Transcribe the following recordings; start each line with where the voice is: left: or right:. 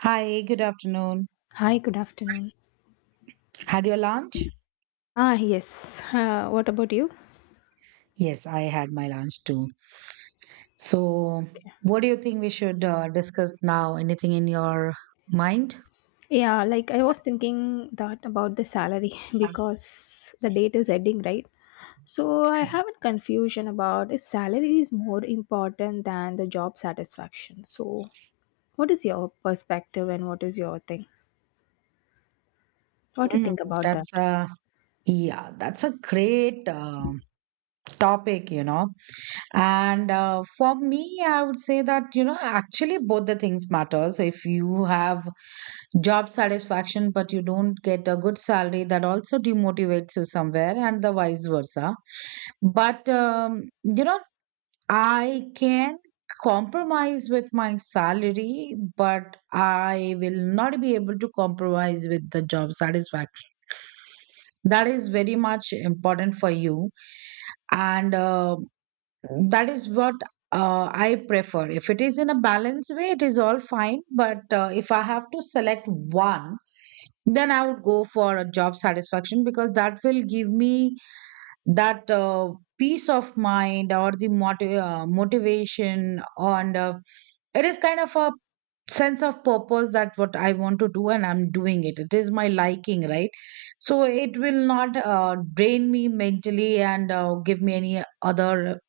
right: Hi, good afternoon.
left: Hi, good afternoon.
right: Had your lunch?
left: Ah, yes. What about you?
right: Yes, I had my lunch too. So,
left: Okay.
right: what do you think we should discuss now? Anything in your mind?
left: Yeah, like I was thinking that about the salary because the date is ending, right? So I have a confusion about is salary is more important than the job satisfaction. So what is your perspective and what is your thing? What do you
right: Mm,
left: think about that?
right: that's a yeah, that's a great topic, you know. And for me, I would say that you know actually both the things matters. If you have job satisfaction but you don't get a good salary, that also demotivates you somewhere, and the vice versa. But you know, I can compromise with my salary, but I will not be able to compromise with the job satisfaction. That is very much important for you. And that is what I prefer. If it is in a balanced way, it is all fine. But if I have to select one, then I would go for a job satisfaction because that will give me that peace of mind or the motivation and it is kind of a sense of purpose that what I want to do and I'm doing it, it is my liking, right? So it will not drain me mentally and give me any other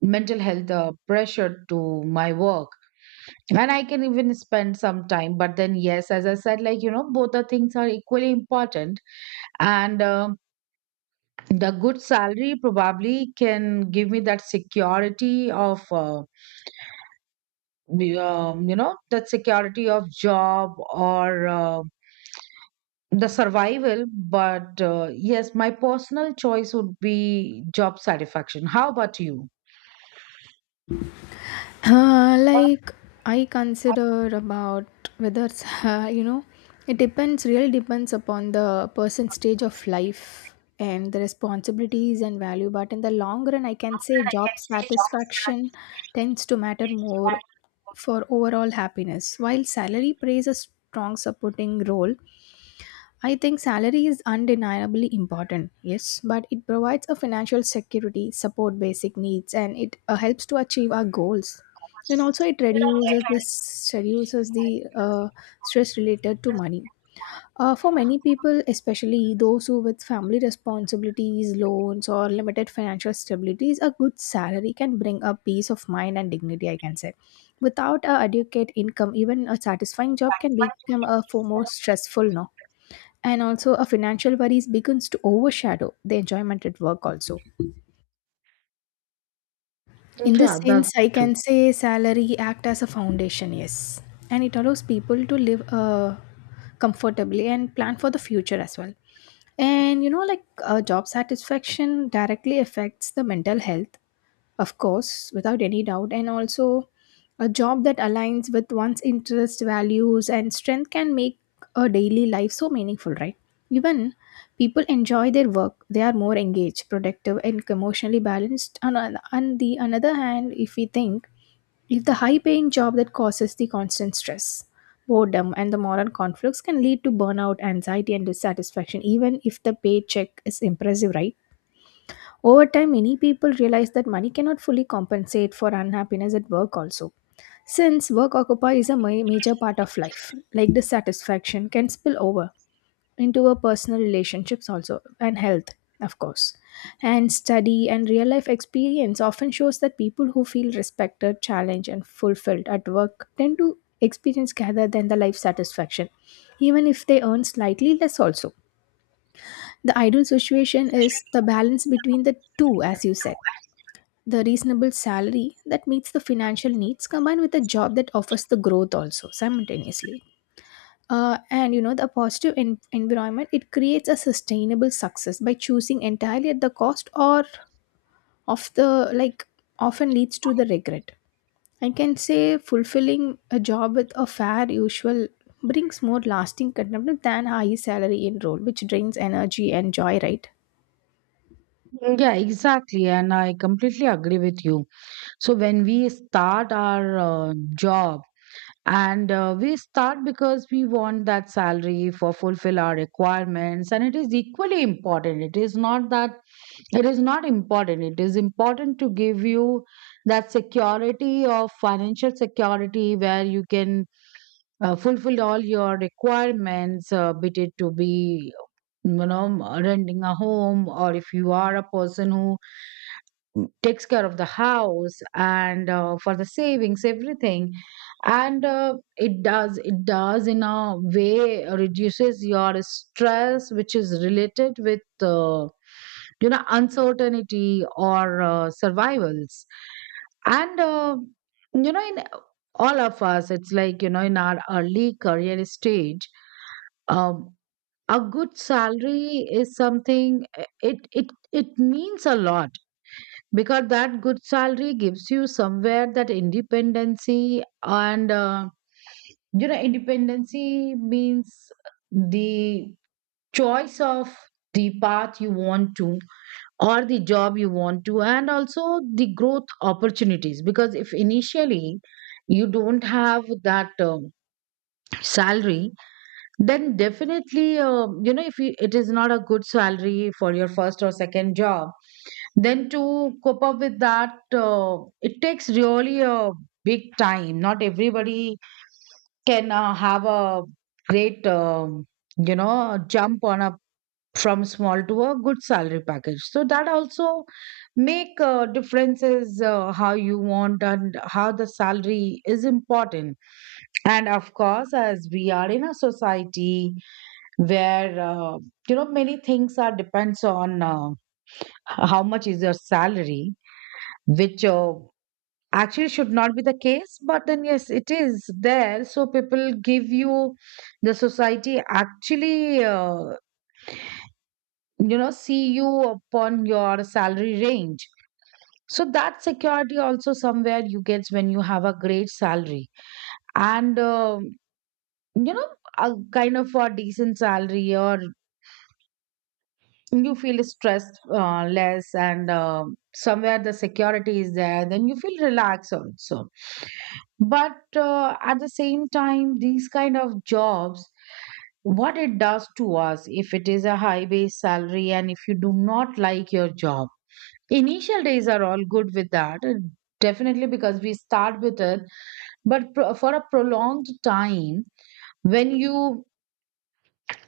right: mental health pressure to my work, and I can even spend some time. But then yes, as I said, like you know, both the things are equally important. And the good salary probably can give me that security of you know, that security of job or the survival. But yes, my personal choice would be job satisfaction. How about you?
left: Like I consider about whether it's, it depends, really depends upon the person's stage of life and the responsibilities and value, but in the long run I can say job satisfaction tends to matter more for overall happiness while salary plays a strong supporting role. I think salary is undeniably important, yes, but it provides a financial security, support basic needs, and it helps to achieve our goals. And also, it reduces this reduces the stress related to money. For many people, especially those who with family responsibilities, loans, or limited financial stabilities, a good salary can bring a peace of mind and dignity. I can say, without a adequate income, even a satisfying job can become a for more stressful. No, and also a financial worries begins to overshadow the enjoyment at work also. In this
right: Yeah,
left: sense
right: that's
left: I
right: true.
left: can say salary act as a foundation, yes, and it allows people to live comfortably and plan for the future as well. And you know like job satisfaction directly affects the mental health, of course, without any doubt, and also a job that aligns with one's interests, values, and strength can make a daily life so meaningful, right? Even people enjoy their work, they are more engaged, productive, and emotionally balanced. On the another hand, if we think, if the high paying job that causes the constant stress, boredom, and the moral conflicts can lead to burnout, anxiety, and dissatisfaction, even if the paycheck is impressive, right? Over time, many people realize that money cannot fully compensate for unhappiness at work, also. Since work occupies a major part of life, like dissatisfaction can spill over into our personal relationships, also, and health, of course. And study and real life experience often shows that people who feel respected, challenged, and fulfilled at work tend to experience rather than the life satisfaction, even if they earn slightly less, also. The ideal situation is the balance between the two, as you said, the reasonable salary that meets the financial needs combined with a job that offers the growth also simultaneously. And you know the positive environment, it creates a sustainable success. By choosing entirely at the cost or of the like often leads to the regret, I can say. Fulfilling a job with a fair usual brings more lasting contentment than high salary in role which drains energy and joy, right?
right: Yeah, exactly, and I completely agree with you. So when we start our job, and we start because we want that salary for fulfill our requirements, and it is equally important. It is not that it is not important. It is important to give you that security of financial security where you can fulfill all your requirements, be it to be, you know, renting a home, or if you are a person who takes care of the house and for the savings, everything. And it does in a way reduces your stress, which is related with you know, uncertainty or survivals. And you know, in all of us, it's like you know, in our early career stage, um, a good salary is something, it it it means a lot, because that good salary gives you somewhere that independency. And you know, independency means the choice of the path you want to, or the job you want to, and also the growth opportunities. Because if initially you don't have that salary, then definitely you know, if you, it is not a good salary for your first or second job, then to cope up with that, it takes really a big time. Not everybody can have a great you know, jump on a from small to a good salary package, so that also make differences, how you want and how the salary is important. And of course, as we are in a society where you know, many things are depends on how much is your salary, which actually should not be the case, but then yes, it is there. So people give you, the society actually, you know, see you upon your salary range. So that security also somewhere you get when you have a great salary. And you know, a kind of a decent salary, or you feel stressed less, and somewhere the security is there, then you feel relaxed also. But at the same time, these kind of jobs, what it does to us, if it is a high base salary and if you do not like your job, initial days are all good with that, definitely, because we start with it. But for a prolonged time, when you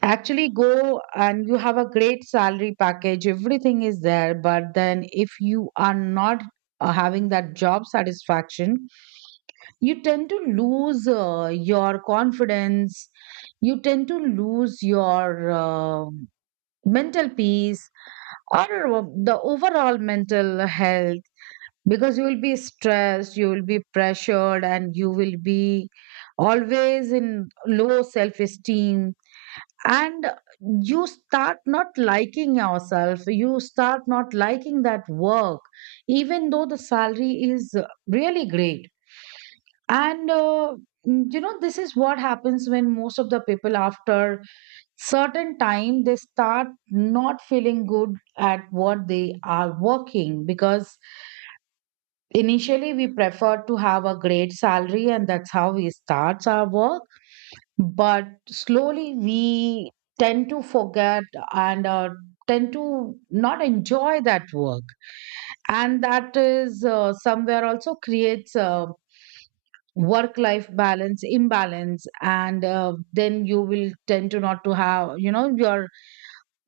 right: actually go and you have a great salary package, everything is there. But then, if you are not having that job satisfaction, you tend to lose your confidence, you tend to lose your mental peace, or the overall mental health, because you will be stressed, you will be pressured, and you will be always in low self esteem. And you start not liking yourself, you start not liking that work, even though the salary is really great. And you know, this is what happens when most of the people after certain time, they start not feeling good at what they are working, because initially we prefer to have a great salary, and that's how we start our work. But slowly we tend to forget, and tend to not enjoy that work. And that is somewhere also creates a work life balance imbalance. And then you will tend to not to have, you know, your,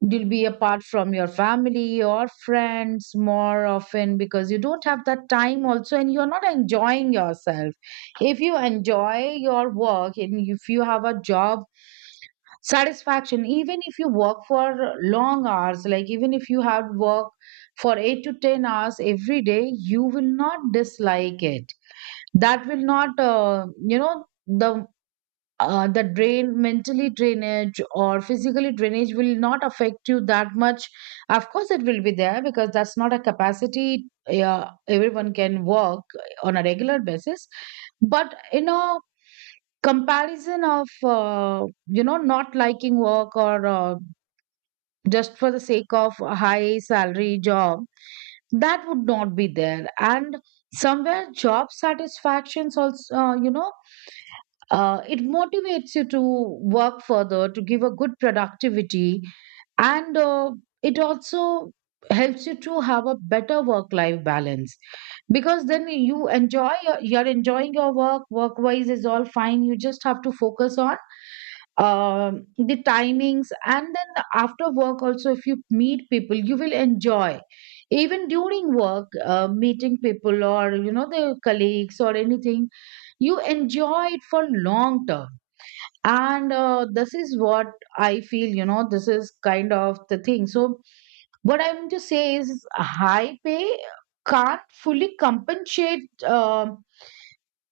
right: you'll be apart from your family or friends more often, because you don't have that time also, and you're not enjoying yourself. If you enjoy your work, and if you have a job satisfaction, even if you work for long hours, like even if you have work for 8 to 10 hours every day, you will not dislike it. That will not you know, the drain, mentally drainage or physically drainage, will not affect you that much. Of course it will be there, because that's not a capacity, yeah, everyone can work on a regular basis. But you know, comparison of you know, not liking work, or just for the sake of a high salary job, that would not be there. And somewhere job satisfactions also, you know, it motivates you to work further to give a good productivity. And it also helps you to have a better work life balance, because then you enjoy you're enjoying your work, work wise is all fine, you just have to focus on the timings. And then after work also, if you meet people, you will enjoy. Even during work, meeting people, or you know, the colleagues or anything, you enjoy it for long term. And this is what I feel, you know, this is kind of the thing. So what I'm to say is, high pay can't fully compensate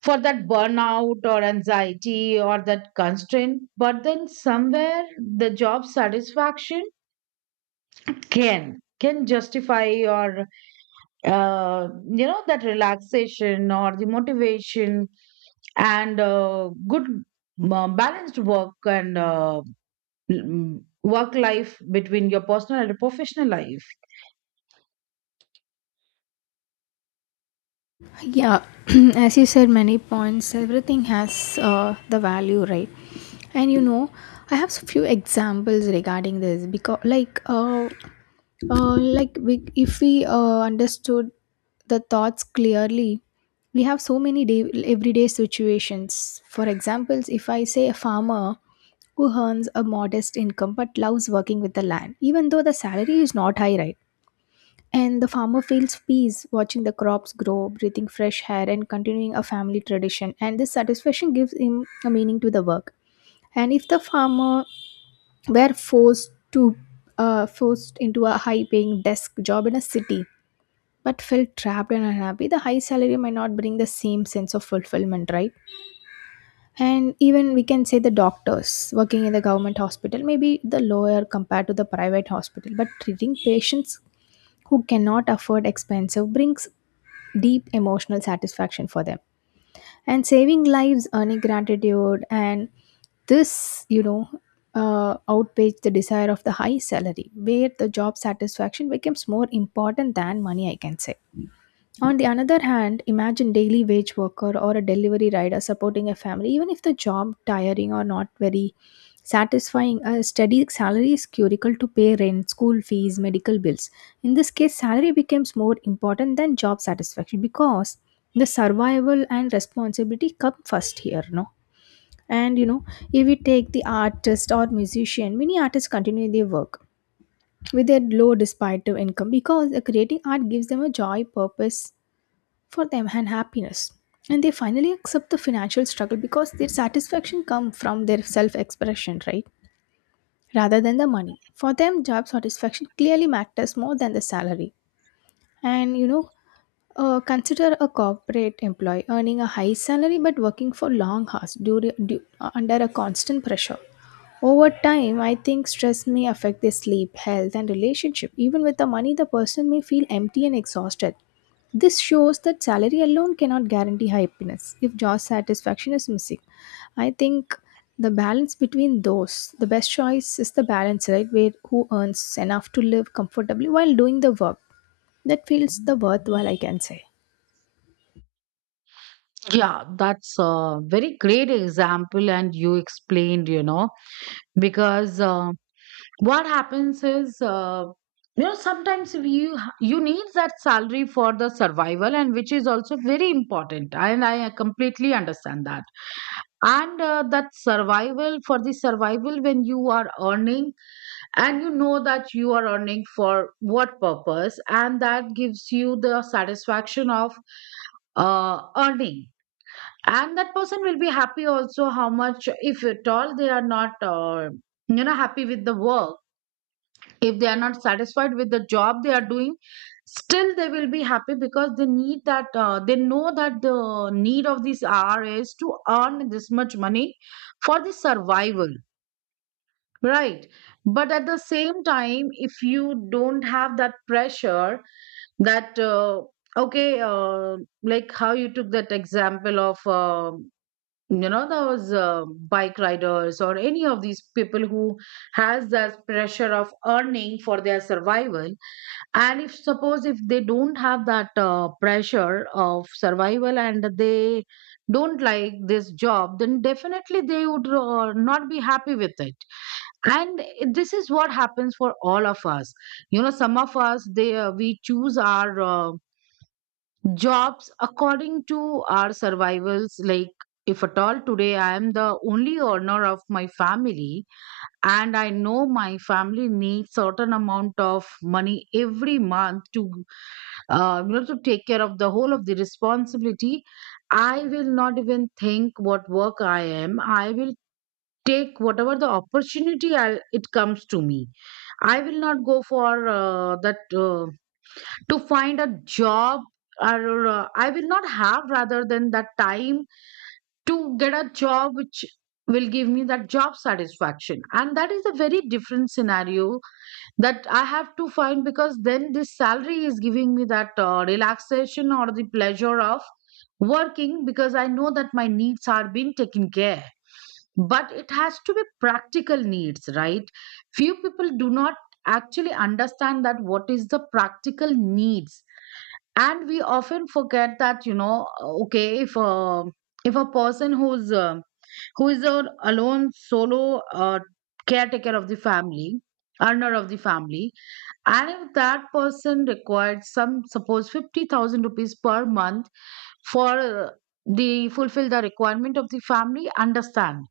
right: for that burnout or anxiety or that constraint. But then somewhere the job satisfaction can justify your uh, you know, that relaxation or the motivation, and good balanced work, and work life between your personal and professional life.
left: Yeah. As you said, many points, everything has the value, right? And you know, I have so few examples regarding this because like we, if we understood the thoughts clearly, we have so many everyday situations. For examples, if I say a farmer who earns a modest income but loves working with the land even though the salary is not high, right? And the farmer feels peace watching the crops grow, breathing fresh air, and continuing a family tradition, and this satisfaction gives him a meaning to the work. And if the farmer were forced to forced into a high paying desk job in a city but felt trapped and unhappy, the high salary might not bring the same sense of fulfillment, right? And even we can say the doctors working in the government hospital may be the lower compared to the private hospital, but treating patients who cannot afford expensive brings deep emotional satisfaction for them, and saving lives, earning gratitude, and this, you know, outweighs the desire of the high salary, where the job satisfaction becomes more important than money, I can say. On the another hand, imagine daily wage worker or a delivery rider supporting a family, even if the job tiring or not very satisfying. A steady salary is critical to pay rent, school fees, medical bills. In this case, salary becomes more important than job satisfaction because the survival and responsibility come first here, no? And you know, if we take the artist or musician, many artists continue their work with their low despite of income because creating art gives them a joy, purpose, for them and happiness. And they finally accept the financial struggle because their satisfaction comes from their self expression, right? Rather than the money. For them, job satisfaction clearly matters more than the salary. And you know, consider a corporate employee earning a high salary but working for long hours under a constant pressure. Over time, I think stress may affect their sleep, health, and relationship. Even with the money, the person may feel empty and exhausted. This shows that salary alone cannot guarantee happiness if job satisfaction is missing. I think the balance between those, the best choice is the balance, right? Where who earns enough to live comfortably while doing the work. That feels the worthwhile, I can say.
right: Yeah, that's a very great example, and you explained, you know. Because what happens is, you know, sometimes if you you need that salary for the survival, and which is also very important, and I completely understand that. And that survival for the survival, when you are earning, and you know that you are earning for what purpose, and that gives you the satisfaction of earning. And that person will be happy also, how much if at all they are not you know, happy with the work, if they are not satisfied with the job they are doing, still they will be happy, because they need that, they know that the need of these r is to earn this much money for the survival, right? But at the same time, if you don't have that pressure, that okay uh, like how you took that example of you know, those bike riders or any of these people who has that pressure of earning for their survival, and if suppose if they don't have that pressure of survival, and they don't like this job, then definitely they would not be happy with it. And this is what happens for all of us. You know, some of us, they we choose our jobs according to our survivals. Like if at all today I am the only earner of my family, and I know my family needs certain amount of money every month to you know, to take care of the whole of the responsibility, I will not even think what work I am, I will take whatever the opportunity it comes to me. I will not go for that to find a job, or I will not have, rather than that time, to get a job which will give me that job satisfaction. And that is a very different scenario that I have to find, because then this salary is giving me that relaxation or the pleasure of working, because I know that my needs are being taken care. But it has to be practical needs, right? Few people do not actually understand that what is the practical needs. And we often forget that, you know, okay, if a person who's who is a alone Solo, caretaker of the family, earner of the family. And if that person required some, suppose, 50,000 rupees per month for the fulfill the requirement of the family, understand?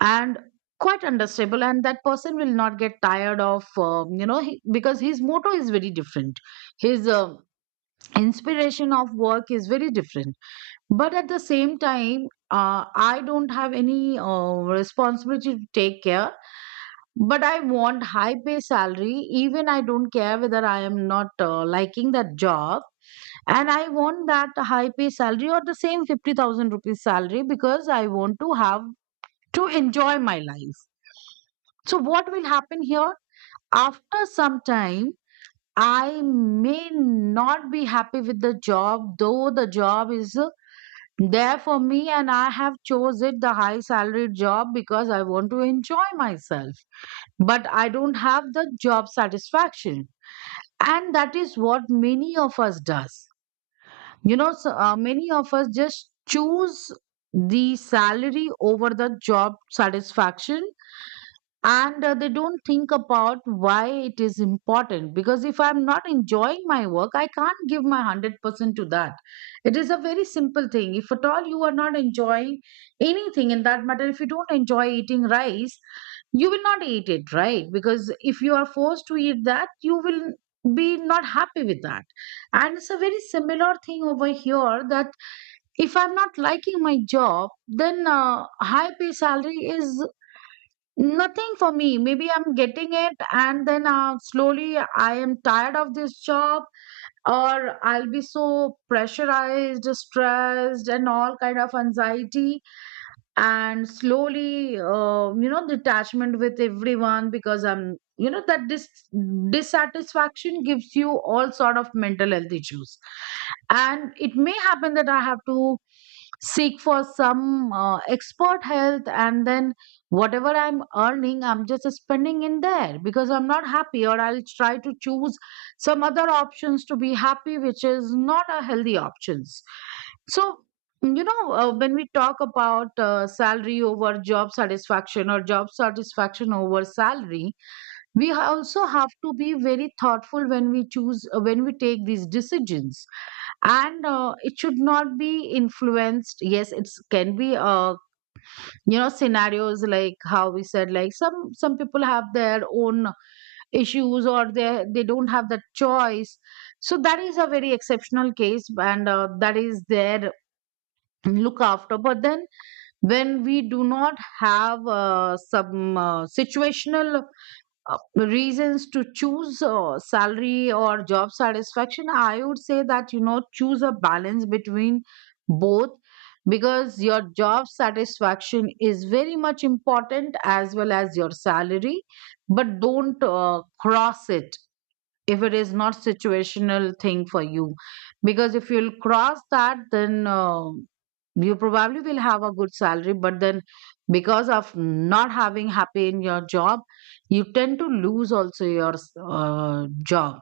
right: And quite understandable, and that person will not get tired of because his motto is very different, his inspiration of work is very different. But at the same time, I don't have any responsibility to take care, but I want high pay salary. Even I don't care whether I am not liking that job, and I want that high pay salary or the same 50,000 rupees salary because I want to have to enjoy my life. So what will happen here? After some time, I may not be happy with the job, though the job is there for me and I have chose it, the high salary job, because I want to enjoy myself, but I don't have the job satisfaction. And that is what many of us does, you know. So many of us just choose the salary over the job satisfaction, and they don't think about why it is important, because if I'm not enjoying my work, I can't give my 100% to that. It is a very simple thing. If at all you are not enjoying anything, in that matter, if you don't enjoy eating rice, you will not eat it, right? Because if you are forced to eat that, you will be not happy with that. And it's a very similar thing over here, that if I'm not liking my job, then high pay salary is nothing for me. Maybe I'm getting it, and then slowly I am tired of this job, or I'll be so pressurized, stressed, and all kind of anxiety, and slowly detachment with everyone, because I'm, you know, that dissatisfaction gives you all sort of mental health issues. And it may happen that I have to seek for some expert health, and then whatever I'm earning I'm just spending in there because I'm not happy, or I'll try to choose some other options to be happy, which is not a healthy options. So, when we talk about salary over job satisfaction or job satisfaction over salary, we also have to be very thoughtful when we choose, when we take these decisions. And it should not be influenced. Yes, it can be, scenarios like how we said, like some people have their own issues or they don't have the choice. So that is a very exceptional case, and that is their look after. But then when we do not have some situational reasons to choose salary or job satisfaction, I would say that, you know, choose a balance between both, because your job satisfaction is very much important as well as your salary. But don't cross it if it is not situational thing for you, because if you'll cross that, then you probably will have a good salary, but then because of not having happy in your job, you tend to lose also your job.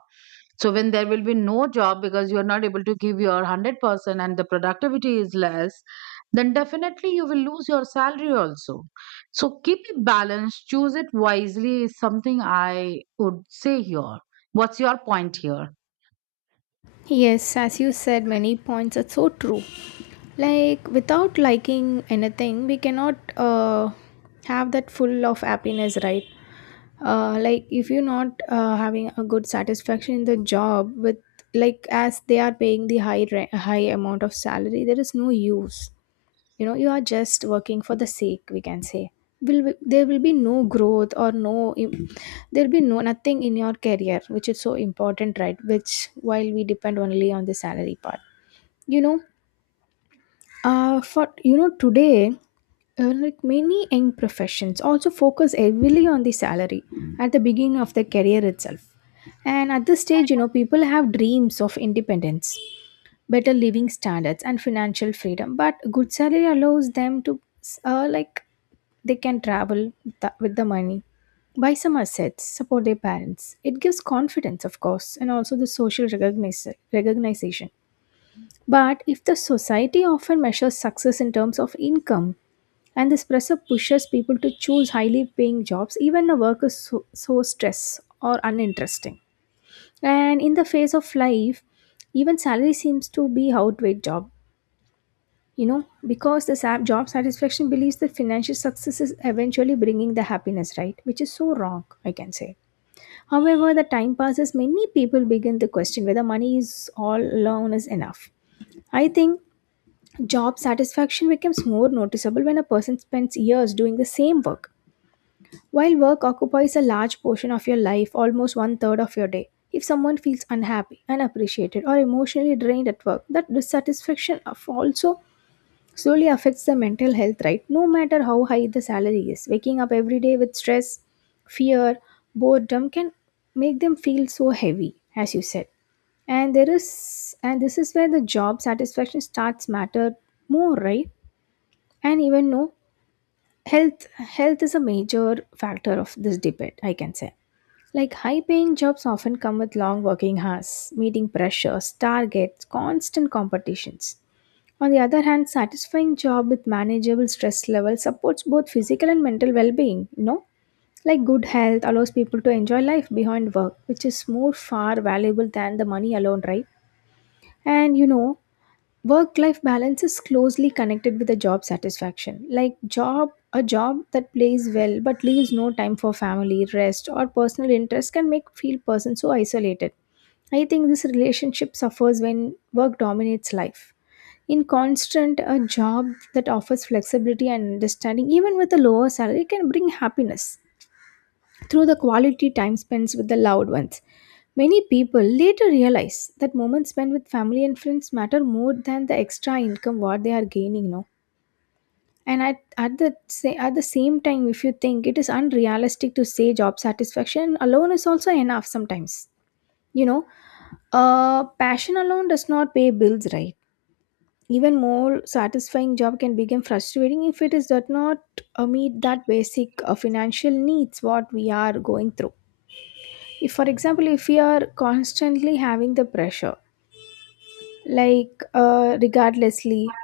right: So when there will be no job, because you are not able to give your 100% and the productivity is less, then definitely you will lose your salary also. So keep it balanced, choose it wisely, is something I would say here. What's your point here?
left: Yes, as you said, many points are so true. Like, without liking anything, we cannot have that full of happiness, right? Like, if you're not having a good satisfaction in the job, with like as they are paying the high amount of salary, there is no use. You know, you are just working for the sake, we can say. Will, there will be no growth or no, there'll be no nothing in your career, which is so important, right? Which while we depend only on the salary part. You know, for you know today, like many young professions also focus heavily on the salary at the beginning of the career itself. And at this stage you know people have dreams of independence, better living standards and financial freedom, but good salary allows them to, like, they can travel with the money, buy some assets, support their parents. It gives confidence, of course, and also the social recogniz recognition. But if the society often measures success in terms of income, and this pressure pushes people to choose highly paying jobs even a work is so stress or uninteresting, and in the phase of life, even salary seems to be outweighed job. You know, because the job satisfaction believes that financial success is eventually bringing the happiness, right? Which is so wrong, I can say. However the time passes, many people begin to question whether money is all alone is enough. I think job satisfaction becomes more noticeable when a person spends years doing the same work. While work occupies a large portion of your life, almost one third of your day, if someone feels unhappy, unappreciated, or emotionally drained at work, that dissatisfaction of also slowly affects the mental health, right? No matter how high the salary is, waking up every day with stress, fear, boredom can make them feel so heavy, as you said. And this is where the job satisfaction starts matter more, right? And even no, health is a major factor of this debate, I can say. Like high paying jobs often come with long working hours, meeting pressures, targets, constant competitions. On the other hand, satisfying job with manageable stress level supports both physical and mental well-being, you know? Like good health allows people to enjoy life behind work, which is more far valuable than the money alone, right? And you know, work-life balance is closely connected with the job satisfaction. Like job a job that plays well but leaves no time for family, rest, or personal interest can make feel person so isolated. I think this relationship suffers when work dominates life. In constant a job that offers flexibility and understanding, even with a lower salary, can bring happiness through the quality time spent with the loved ones. Many people later realize that moments spent with family and friends matter more than the extra income what they are gaining now. And at the same time, if you think it is unrealistic to say job satisfaction alone is also enough sometimes, you know, passion alone does not pay bills, right? Even more satisfying job can become frustrating if it is does not meet that basic financial needs what we are going through. If for example, if we are constantly having the pressure, like regardlessly,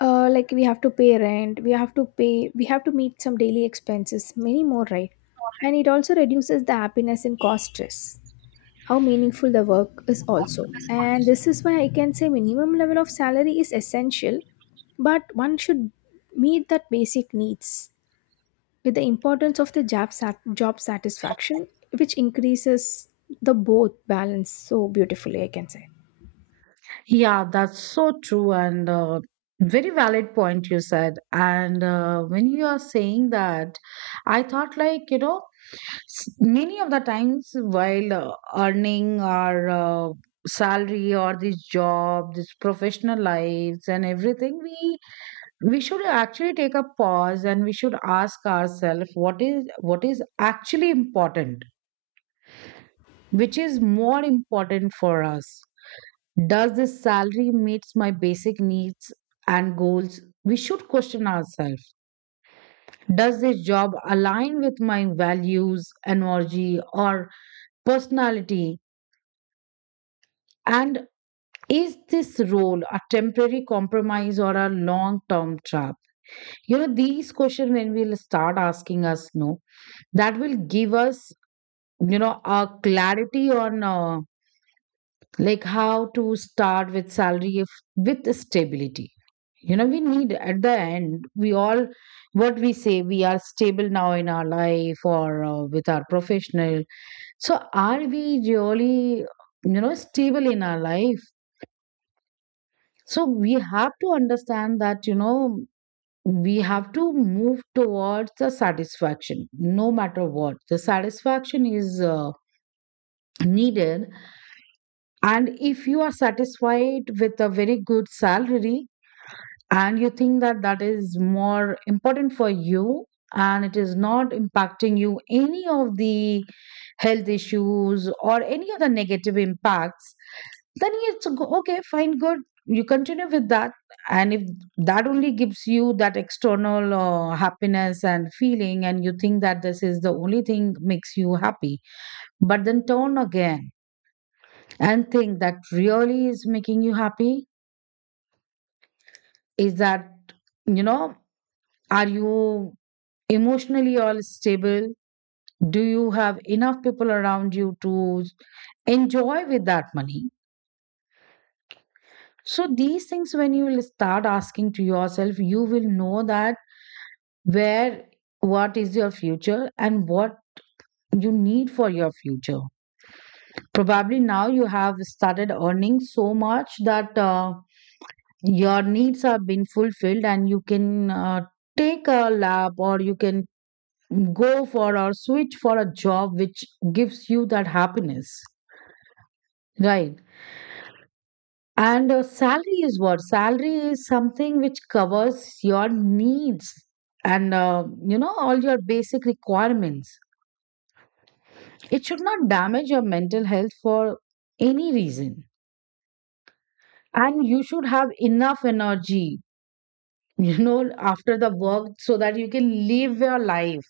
left: like we have to pay rent, we have to meet some daily expenses, many more, right? And it also reduces the happiness and cause stress how meaningful the work is also. And this is why I can say minimum level of salary is essential, but one should meet that basic needs with the importance of the job satisfaction, which increases the both balance so beautifully, I can say.
right: Yeah, that's so true, and very valid point you said. And when you are saying that, I thought, like, you know, many of the times while earning our salary or this job, this professional lives and everything, we should actually take a pause, and we should ask ourselves what is actually important, which is more important for us. Does this salary meets my basic needs and goals? We should question ourselves. Does this job align with my values, energy, or personality? And is this role a temporary compromise or a long term trap? You know, these questions, when we'll start asking us, no, that will give us, you know, a clarity on like how to start with salary, if, with stability. You know, we need, at the end, we all, what we say, we are stable now in our life, or with our professional. So are we really, you know, stable in our life? So we have to understand that, you know, we have to move towards the satisfaction. No matter what, the satisfaction is needed. And if you are satisfied with a very good salary, and you think that that is more important for you, and it is not impacting you any of the health issues or any of the negative impacts, then okay, fine, good, you continue with that. And if that only gives you that external happiness and feeling, and you think that this is the only thing makes you happy, but then turn again and think that really is making you happy. Is that, you know, are you emotionally all stable? Do you have enough people around you to enjoy with that money? So these things, when you will start asking to yourself, you will know that where, what is your future and what you need for your future. Probably now you have started earning so much that your needs are being fulfilled, and you can take a lap, or you can go for or switch for a job which gives you that happiness, right? And salary is something which covers your needs and you know, all your basic requirements. It should not damage your mental health for any reason, and you should have enough energy you know, after the work, so that you can live your life.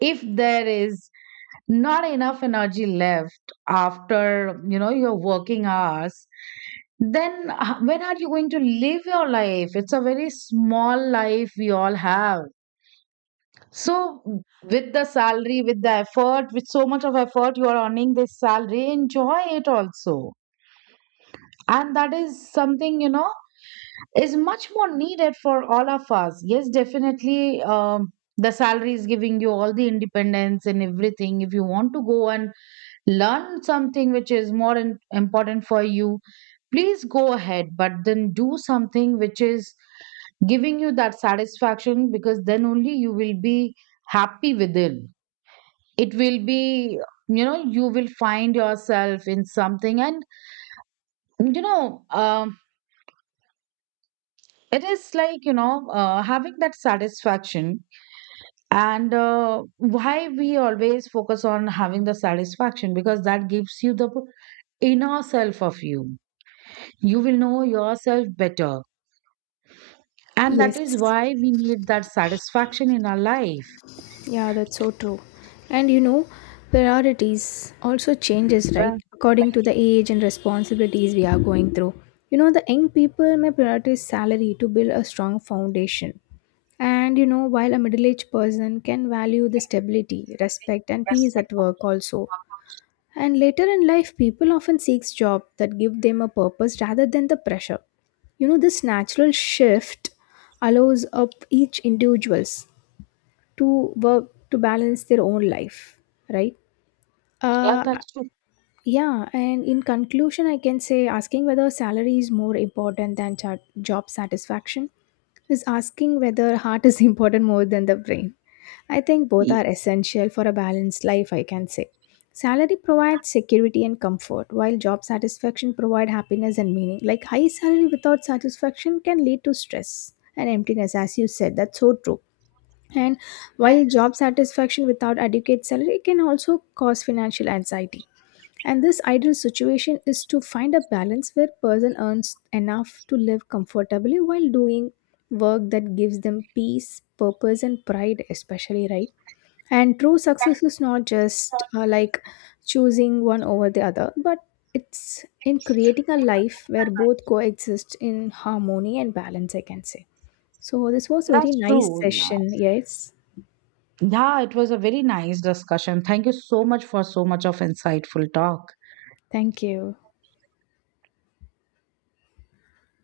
right: If there is not enough energy left after, you know, your working hours, then when are you going to live your life? It's a very small life we all have. So with the salary, with the effort, with so much of effort you are earning this salary, enjoy it also. And that is something, you know, is much more needed for all of us. Yes, definitely, the salary is giving you all the independence and everything. If you want to go and learn something which is more important for you, please go ahead, but then do something which is giving you that satisfaction, because then only you will be happy within. It will be, you know, you will find yourself in something. And you know, it is like, you know, having that satisfaction. And why we always focus on having the satisfaction, because that gives you the inner self of you. You will know yourself better. And that
left: Yes,
right: is why we need that satisfaction in our life.
left: yeah, that's so true. And you know, priorities also changes,
right: Yeah,
left: right? According to the age and responsibilities we are going through. You know, the young people may prioritize salary to build a strong foundation, and you know, while a middle aged person can value the stability, respect, and peace at work also. And later in life, people often seek jobs that give them a purpose rather than the pressure. You know, this natural shift allows up each individuals to work to balance their own life, right?
right: yeah,
left: Uh,
right: that's true.
left: yeah, and in conclusion, I can say asking whether salary is more important than job satisfaction is asking whether heart is important more than the brain. I think both
right: Ye-
left: are essential for a balanced life, I can say. Salary provides security and comfort, while job satisfaction provides happiness and meaning. Like high salary without satisfaction can lead to stress and emptiness, as you said. That's so true. And while job satisfaction without adequate salary can also cause financial anxiety. And this ideal situation is to find a balance where person earns enough to live comfortably while doing work that gives them peace, purpose and pride especially, right? And true success is not just like choosing one over the other, but it's in creating a life where both coexist in harmony and balance, I can say. So, this was very
right: That's
left: nice
right: true. Yeah.
left: session. Yes.
right: Yeah, it was a very nice discussion. Thank you so much for so much of insightful talk.
left: Thank you.